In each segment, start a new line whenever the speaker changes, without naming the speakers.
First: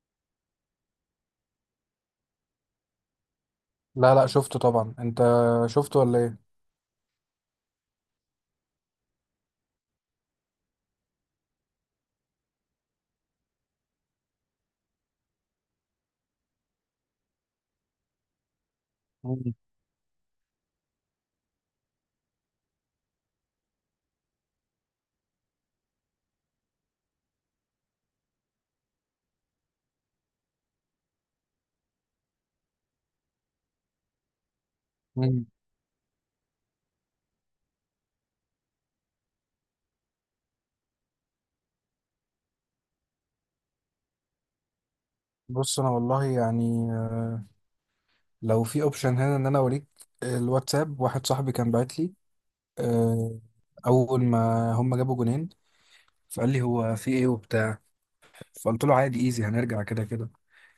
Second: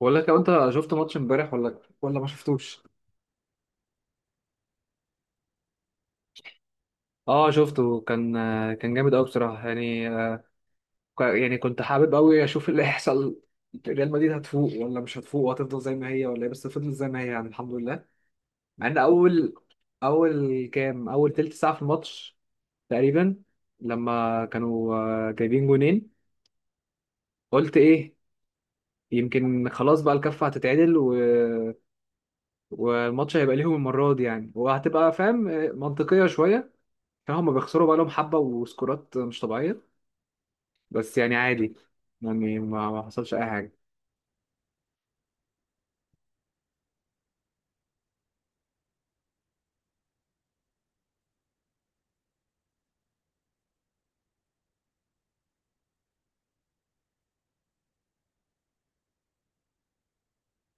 بقول لك لو انت شفت ماتش امبارح ولا ما شفتوش.
لا، لا، شفته طبعا. انت شفته ولا ايه؟
اه، شفته. كان جامد قوي بصراحه يعني. يعني كنت حابب قوي اشوف اللي هيحصل. ريال مدريد هتفوق ولا مش هتفوق، وهتفضل زي ما هي ولا ايه؟ بس فضلت زي ما هي، يعني الحمد لله. مع ان
مم.
اول تلت ساعه في الماتش تقريبا، لما كانوا جايبين جونين، قلت ايه؟ يمكن خلاص بقى الكفه هتتعدل والماتش هيبقى ليهم المره دي يعني، وهتبقى
مم.
فاهم، منطقيه شويه. فهم بيخسروا بقى لهم حبة وسكورات مش طبيعية، بس يعني عادي. يعني ما حصلش أي حاجة.
بص، انا والله يعني، لو في اوبشن هنا ان انا اوريك الواتساب. واحد صاحبي كان بعت لي، آه، اول ما هم جابوا جونين، فقال لي هو في ايه وبتاع. فقلت له عادي، ايزي، هنرجع كده كده.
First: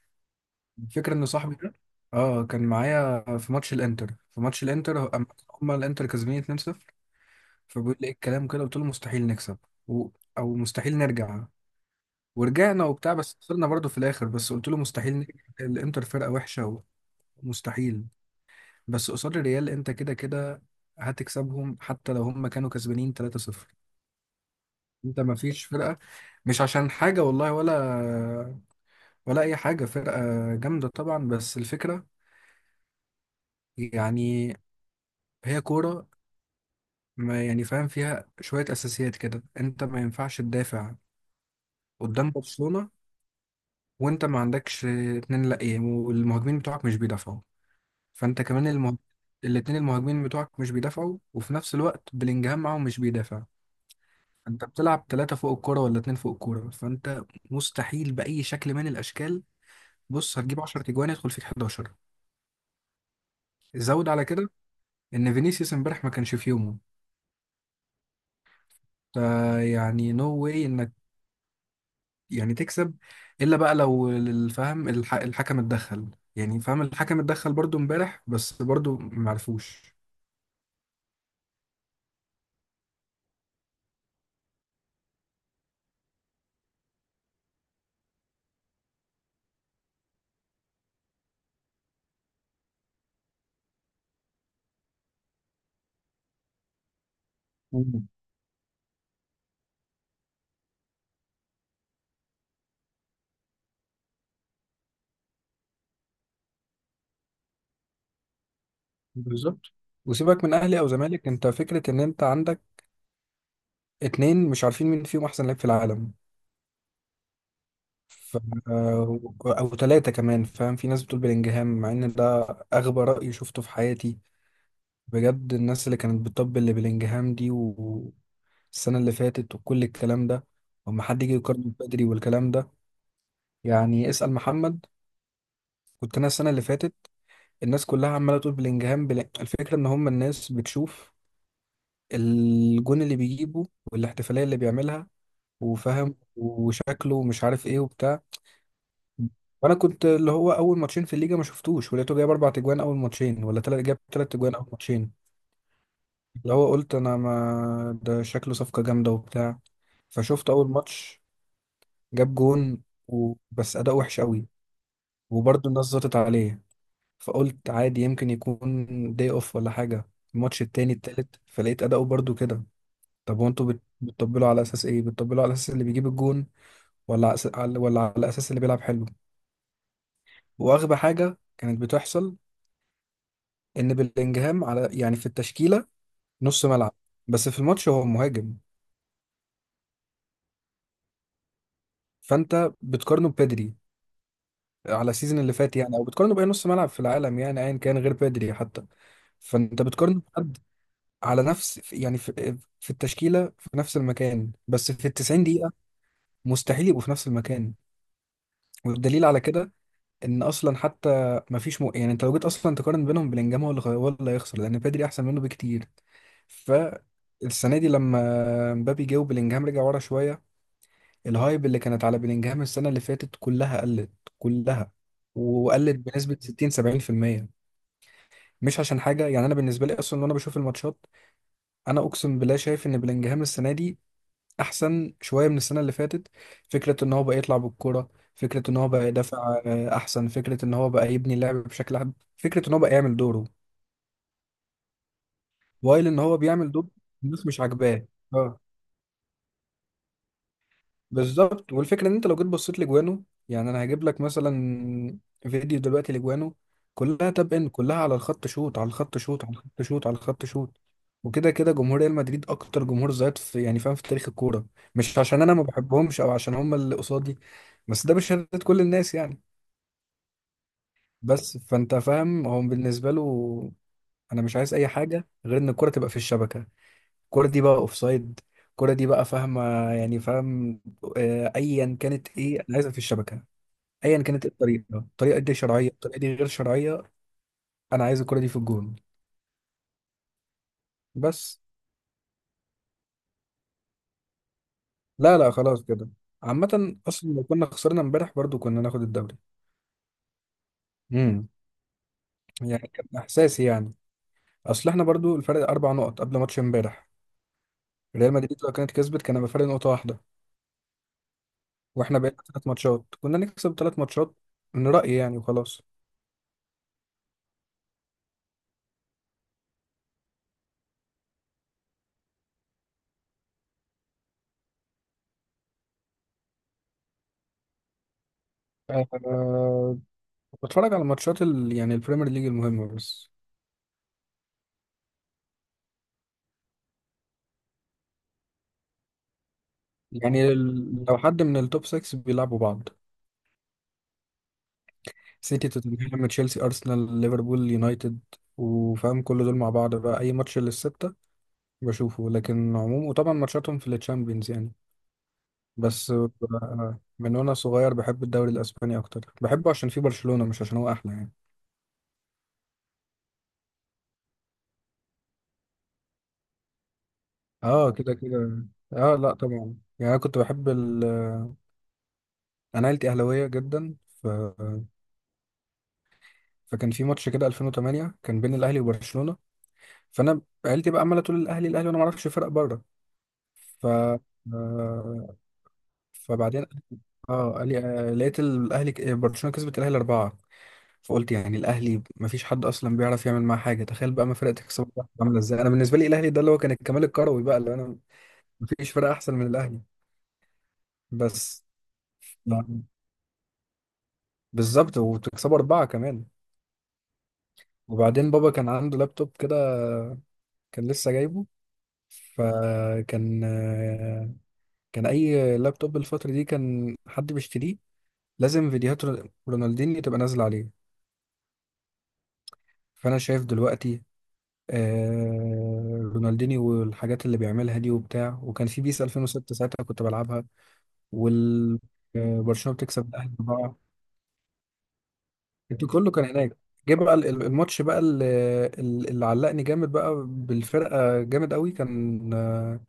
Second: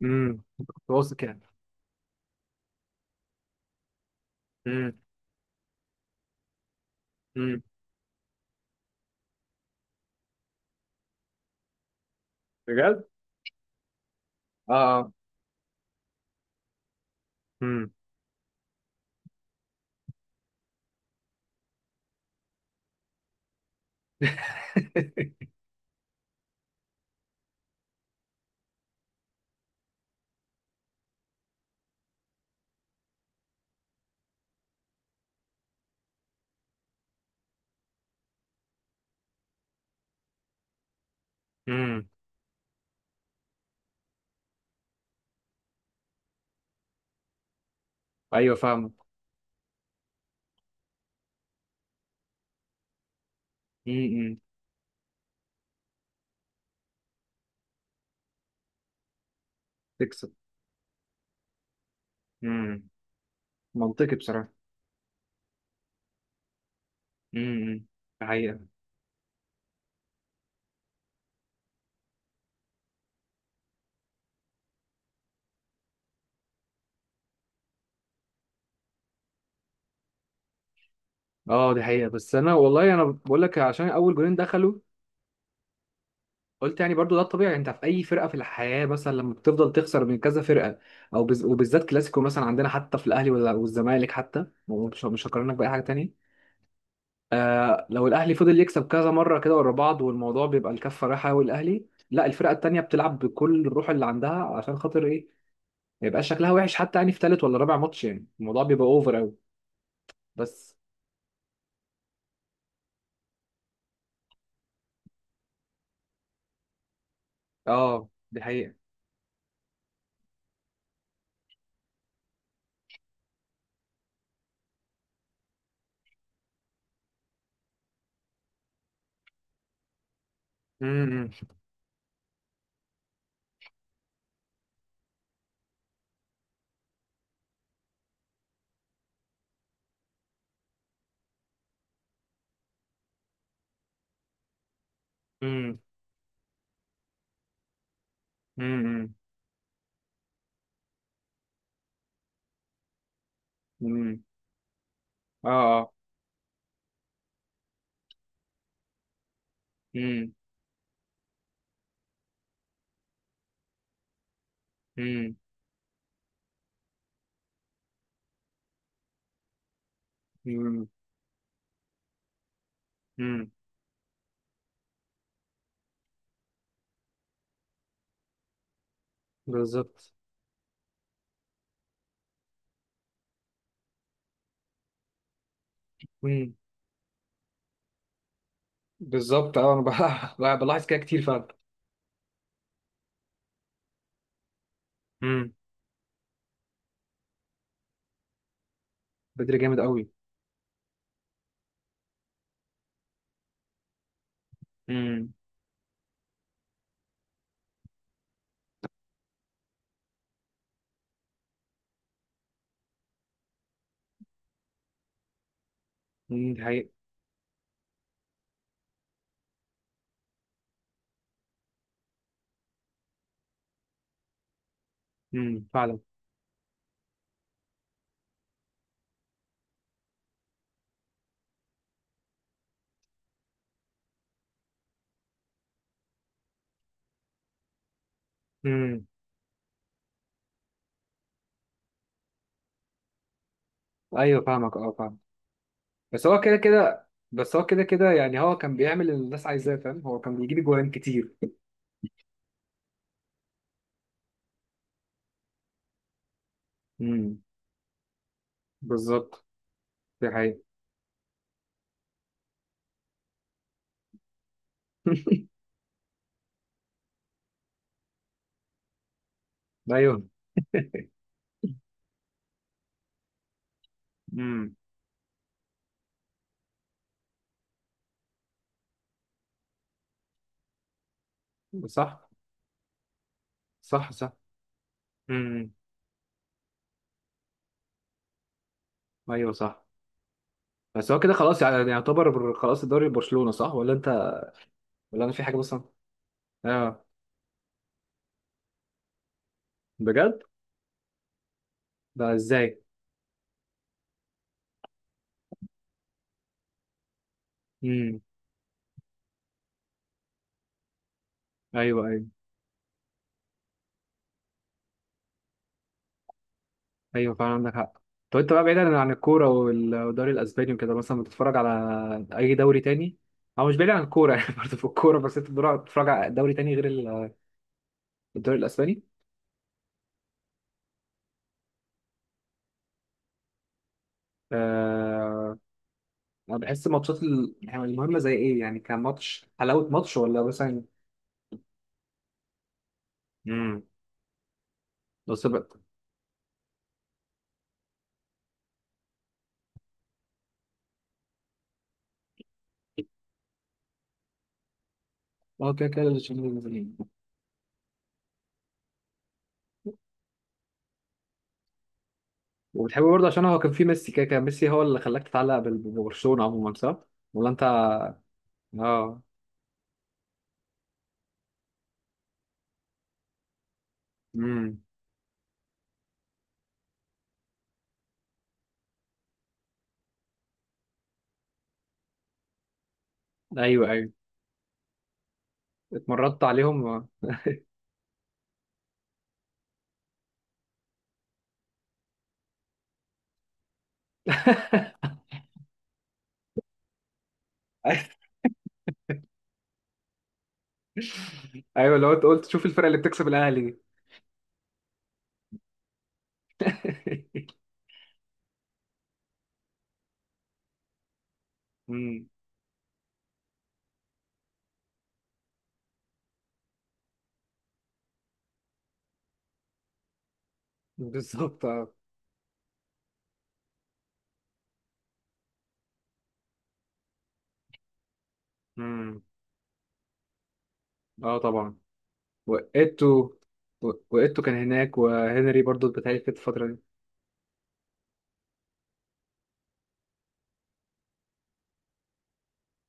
امم، كنت
الفكره
واثق
ان
يعني.
صاحبي ده اه كان معايا في ماتش الانتر،
امم.
أما هم الانتر كسبانين 2-0،
امم.
فبيقول لي ايه الكلام كده. قلت له مستحيل نكسب و... او مستحيل نرجع. ورجعنا
بجد؟
وبتاع، بس خسرنا برضه في الاخر. بس قلت
اه.
له
اه.
مستحيل نكسب، الانتر فرقه وحشه
امم.
ومستحيل. بس قصاد الريال انت كده كده هتكسبهم حتى لو هم كانوا كسبانين 3-0. انت ما فيش فرقه، مش عشان حاجه والله، ولا اي حاجه. فرقه جامده طبعا، بس الفكره يعني هي كوره. ما يعني فاهم فيها شويه اساسيات كده، انت ما ينفعش تدافع
امم.
قدام برشلونه وانت ما عندكش اتنين لا ايه، والمهاجمين بتوعك مش بيدافعوا. فانت
أيوه
كمان
فاهم.
الاتنين المهاجمين بتوعك مش بيدافعوا، وفي نفس الوقت بلينجهام معاهم مش بيدافع.
امم.
انت بتلعب ثلاثة فوق الكورة ولا اتنين فوق الكورة، فانت مستحيل بأي شكل من الأشكال.
تكسب.
بص، هتجيب 10 تجوان يدخل فيك 11.
امم.
زود
منطقي
على
بصراحة.
كده ان فينيسيوس امبارح ما كانش في يومه،
امم، دي حقيقة.
فيعني نو واي انك يعني تكسب الا بقى لو الحكم اتدخل. يعني فاهم، الحكم اتدخل برضو امبارح بس برضو معرفوش.
اه دي حقيقة، بس أنا والله أنا بقول لك، عشان أول جولين دخلوا، قلت يعني برضو ده الطبيعي. انت في اي فرقه في الحياه، مثلا لما بتفضل تخسر من كذا فرقه، او وبالذات كلاسيكو، مثلا عندنا حتى في الاهلي ولا والزمالك حتى، ومش مش هقارنك باي حاجه تانية. آه، لو
مم.
الاهلي فضل يكسب كذا مره كده ورا بعض، والموضوع بيبقى الكفه رايحه قوي الاهلي، لا، الفرقه التانية بتلعب بكل الروح اللي عندها. عشان خاطر ايه؟ ما يبقاش شكلها وحش، حتى يعني في ثالث ولا رابع ماتش يعني الموضوع بيبقى اوفر قوي
بالظبط. وسيبك من
بس.
اهلي او زمالك، انت فكره ان انت عندك اتنين مش عارفين مين فيهم احسن لاعب في العالم.
اه
ف...
دي حقيقه.
او تلاتة كمان فاهم. في ناس بتقول بلينجهام، مع ان ده اغبى رأي شفته في حياتي بجد. الناس اللي كانت بتطبل لبلينجهام دي والسنة اللي فاتت وكل الكلام ده، وما حد
امم.
يجي يقارن بدري والكلام ده، يعني اسأل محمد. كنت انا السنة اللي فاتت الناس كلها عمالة تقول بلينجهام الفكرة ان هم الناس بتشوف الجون اللي بيجيبه والاحتفالية اللي بيعملها
امم.
وفاهم وشكله ومش عارف ايه وبتاع.
امم.
وانا كنت اللي هو اول ماتشين في الليجا ما شفتوش، ولقيته جايب اربع تجوان اول ماتشين، ولا تلات جاب
امم.
تلات تجوان اول ماتشين،
اه. اه.
اللي هو قلت انا ما ده شكله صفقة جامدة وبتاع.
امم.
فشفت اول ماتش، جاب جون بس اداء وحش قوي، وبرضه الناس زطت عليه. فقلت عادي يمكن يكون داي اوف ولا حاجة. الماتش التاني التالت فلقيت اداؤه برضه كده. طب
امم.
وانتوا بتطبلوا على اساس ايه؟ بتطبلوا على اساس اللي بيجيب الجون، ولا على ولا على اساس اللي بيلعب حلو؟
بالظبط.
واغبى حاجة كانت بتحصل ان بلينجهام على يعني في التشكيله
امم.
نص ملعب، بس في الماتش هو مهاجم.
بالظبط. اه، انا بلاحظ كده كتير فعلا.
فانت بتقارنه ببدري على السيزون
امم.
اللي فات يعني، او بتقارنه باي نص ملعب في العالم يعني ايا كان غير بدري حتى.
بدري جامد
فانت
قوي.
بتقارنه بحد على نفس يعني في التشكيله في نفس المكان، بس في
امم.
90 دقيقه مستحيل يبقوا في نفس المكان. والدليل على كده ان اصلا حتى ما فيش يعني انت لو جيت اصلا تقارن بينهم، بلينجهام هو اللي هيخسر لان بدري احسن منه بكتير.
دي
ف
حقيقة.
السنه دي لما مبابي جه وبلينجهام رجع ورا شويه، الهايب اللي كانت على بلينجهام السنة اللي فاتت كلها قلت، كلها. وقلت
فعلا.
بنسبة 60 70%. مش عشان حاجة يعني، أنا بالنسبة لي أصلا وأنا بشوف الماتشات أنا أقسم بالله شايف إن بلينجهام السنة دي أحسن شوية من السنة اللي فاتت. فكرة إن هو بقى يطلع بالكرة، فكرة إن هو
امم.
بقى يدافع أحسن، فكرة إن هو بقى يبني اللعب بشكل أحسن، فكرة إن هو بقى يعمل دوره،
ايوه فاهمك. اه فاهم.
وايل إن
بس
هو
هو كده
بيعمل دوره
كده.
الناس
بس
مش
هو كده
عاجباه.
كده يعني، هو
آه.
كان بيعمل اللي الناس عايزاه فاهم، هو كان بيجيب جوان كتير.
بالظبط. والفكره ان انت لو جيت بصيت لجوانه، يعني انا هجيب لك مثلا فيديو دلوقتي لجوانه، كلها
امم.
تاب ان، كلها على الخط شوت على الخط
بالظبط.
شوت على الخط شوت على
دي
الخط
حقيقة.
شوت. وكده كده جمهور ريال مدريد اكتر جمهور زيط في يعني فاهم في تاريخ الكوره، مش عشان انا ما بحبهمش او عشان هم اللي قصادي، بس ده بشهاده كل الناس يعني.
ايوه.
بس فانت فاهم هو بالنسبه له انا مش عايز
امم.
اي حاجه غير ان الكوره تبقى في الشبكه. الكرة دي بقى اوفسايد، الكرة دي بقى فاهمة، يعني فاهم، ايا
صح.
كانت ايه انا عايزها في الشبكة.
صح
ايا
صح.
كانت إيه الطريقة، الطريقة دي
امم.
شرعية الطريقة دي غير شرعية، انا عايز الكرة دي في الجون.
ايوه صح. بس هو كده
بس.
خلاص يعني، يعني يعتبر خلاص الدوري برشلونة، صح ولا انت ولا انا
لا،
في
لا،
حاجة
خلاص
مثلا؟
كده. عامة
اه.
اصلا لو كنا خسرنا امبارح برضو كنا ناخد الدوري.
بجد؟
امم.
ده ازاي؟
يعني كان احساسي يعني. اصل احنا برضو الفرق اربع نقط قبل ماتش امبارح.
امم.
ريال مدريد لو كانت كسبت كان هيبقى فرق نقطة واحدة،
ايوه.
واحنا
ايوه.
بقينا ثلاث ماتشات كنا نكسب ثلاث ماتشات. من رأيي يعني، وخلاص.
ايوه فعلا عندك حق. طب انت بقى، بعيدا عن الكوره والدوري الاسباني وكده، مثلا بتتفرج على اي دوري تاني؟ او مش بعيد عن الكوره يعني برضه في الكوره، بس انت بتتفرج على دوري تاني غير الدوري الاسباني؟
آه، بتفرج على ماتشات يعني البريمير ليج المهمة بس.
آه... انا بحس ماتشات يعني المهمه زي ايه يعني، كان ماتش حلاوه ماتش ولا
يعني
مثلا؟
لو حد من التوب 6 بيلعبوا بعض،
امم. بس
سيتي
بقى.
توتنهام تشيلسي أرسنال ليفربول يونايتد، وفاهم كل دول مع بعض بقى، أي ماتش للستة بشوفه. لكن عموم، وطبعا ماتشاتهم في التشامبيونز يعني.
اه كده كده
بس
الشامبيونز نازلين.
من وأنا صغير بحب الدوري الأسباني أكتر، بحبه عشان فيه برشلونة مش عشان هو أحلى يعني.
وبتحبه برضه عشان هو كان في ميسي كده، كان ميسي هو اللي خلاك تتعلق ببرشلونه عموما، صح ولا انت؟
اه كده كده. اه
اه.
لا طبعا يعني أنا كنت بحب أنا عيلتي أهلاوية جدا. ف...
امم.
فكان في ماتش كده 2008 كان بين الأهلي وبرشلونة. فانا عيلتي بقى عماله تقول الاهلي الاهلي، وانا ما اعرفش فرق بره. ف
ايوه ايوه.
آه،
مرضت
فبعدين
عليهم.
اه قال لي لقيت الاهلي برشلونه كسبت الاهلي اربعه. فقلت يعني الاهلي ما فيش حد اصلا بيعرف يعمل معاه حاجه، تخيل بقى ما فرقه تكسب واحد، عامله ازاي. انا بالنسبه لي الاهلي ده اللي هو كان الكمال الكروي بقى، اللي انا ما فيش فرقه احسن من الاهلي. بس
ايوه لو انت قلت شوف
يعني،
الفرقه اللي بتكسب الاهلي دي.
بالظبط، وتكسبوا اربعه كمان. وبعدين بابا كان عنده لابتوب كده، كان لسه جايبه.
امم.
فكان، كان اي لابتوب الفتره دي كان حد بيشتريه لازم فيديوهات رونالدينيو تبقى نازله عليه.
بالظبط. اه.
فانا شايف دلوقتي آه رونالدينيو والحاجات اللي بيعملها دي وبتاع، وكان في بيس
امم.
2006 ساعتها كنت بلعبها.
اه طبعا.
وال برشلونه بتكسب الاهلي
وقيتو
بقى.
وقيتو كان هناك، وهنري
انت
برضو
كله
بتهيألي
كان
في
هناك.
الفتره دي.
جه بقى الماتش بقى اللي علقني جامد بقى بالفرقه جامد قوي. كان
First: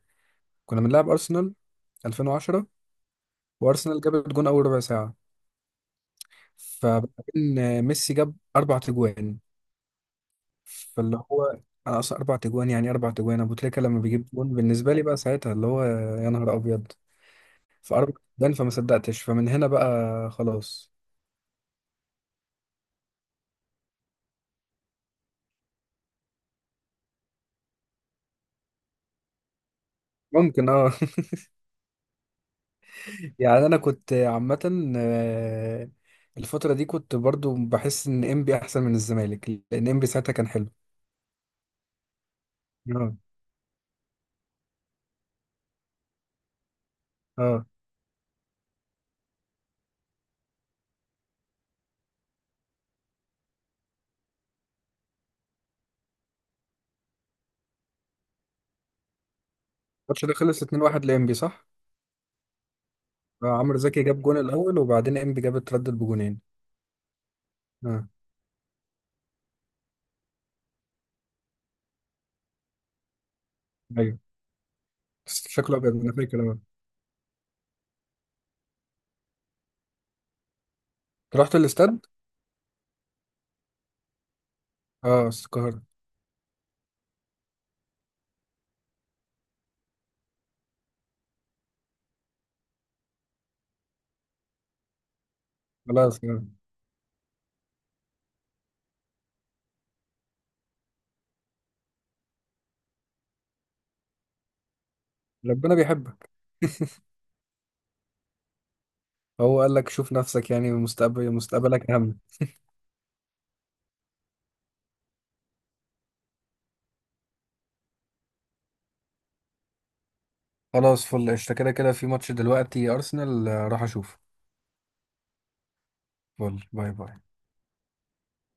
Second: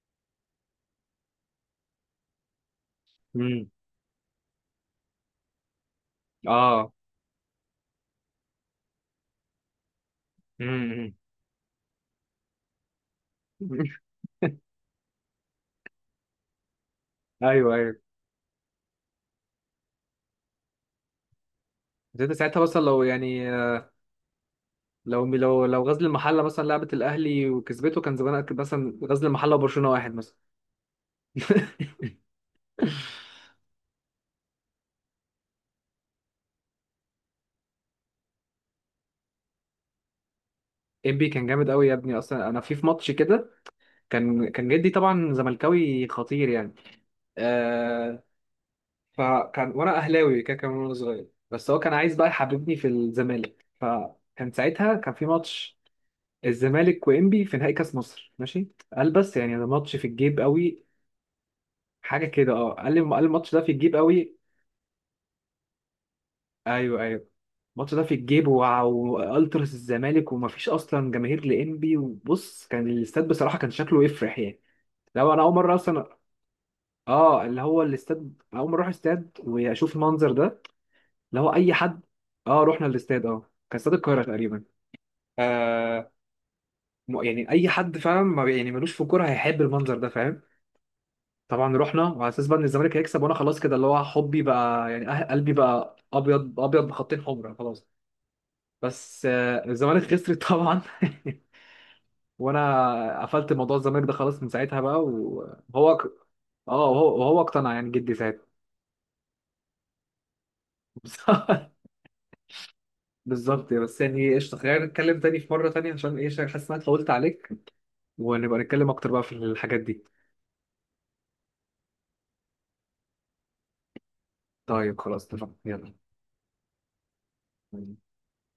كنا بنلعب ارسنال 2010،
امم.
وارسنال جابت جون اول ربع ساعه،
اه.
فبعدين ميسي جاب اربع تجوان.
امم.
فاللي هو انا اصلا اربع تجوان يعني، اربع تجوان ابو تريكه لما بيجيب جون بالنسبه لي بقى ساعتها اللي هو يا نهار ابيض.
ايوه ايوه.
فاربع تجوان، فما صدقتش، فمن هنا بقى خلاص.
بس انت ساعتها مثلا لو يعني، لو غزل المحله مثلا لعبت الاهلي وكسبته، كان زمان مثلا غزل المحله وبرشلونه واحد مثلا.
ممكن اه. يعني انا كنت عامه، الفتره دي كنت برضو بحس ان انبي احسن من الزمالك لان انبي ساعتها كان حلو.
انبي كان جامد قوي يا ابني. اصلا انا في ماتش
اه،
كده، كان كان جدي طبعا زملكاوي خطير يعني.
اه.
آه. فكان وانا اهلاوي كده، كان وانا صغير، بس هو كان عايز بقى يحببني في الزمالك، فكان ساعتها كان في ماتش الزمالك وانبي في نهائي كاس مصر، ماشي. قال بس يعني ده ماتش في
الماتش ده
الجيب
خلص
قوي.
2-1 لانبي صح؟
حاجه كده. اه قال لي، قال الماتش ده في
عمرو
الجيب
زكي جاب
قوي.
جون الاول وبعدين انبي جاب اتردد بجونين.
ايوه ايوه. الماتش ده
اه،
في الجيب، والتراس الزمالك، ومفيش اصلا جماهير لانبي، وبص، كان الاستاد بصراحه كان شكله
ايوه،
يفرح يعني. لو انا اول مره
شكله ابيض انا
اصلا،
فاكر اه.
اه اللي هو الاستاد، اول مره اروح استاد واشوف المنظر ده، اللي
أنت
هو
رحت
اي حد.
الاستاد.
اه، رحنا الاستاد. اه كان استاد القاهره تقريبا.
اه القاهره.
آه. يعني اي حد فعلا ما بي- يعني ملوش في الكوره هيحب المنظر ده فاهم. طبعا رحنا، وعلى اساس بقى ان الزمالك هيكسب، وانا خلاص كده اللي هو حبي بقى يعني، قلبي بقى
خلاص. آه.
ابيض، ابيض بخطين حمر خلاص. بس آه الزمالك خسرت طبعا. وانا قفلت موضوع الزمالك ده خلاص من ساعتها بقى،
ربنا
وهو
بيحبك.
اه، وهو اقتنع يعني، جدي ساعتها.
هو قال لك شوف نفسك، يعني مستقبل مستقبلك اهم.
بالظبط. بس يعني قشطه، خلينا نتكلم تاني في مره تانيه، عشان ايه؟ عشان حاسس ان انا اتطولت عليك، ونبقى نتكلم اكتر بقى في الحاجات دي.
خلاص فل. قشطة كده كده، في ماتش دلوقتي أرسنال راح أشوفه.
طيب خلاص اتفقنا.
فل، باي باي.
يلا.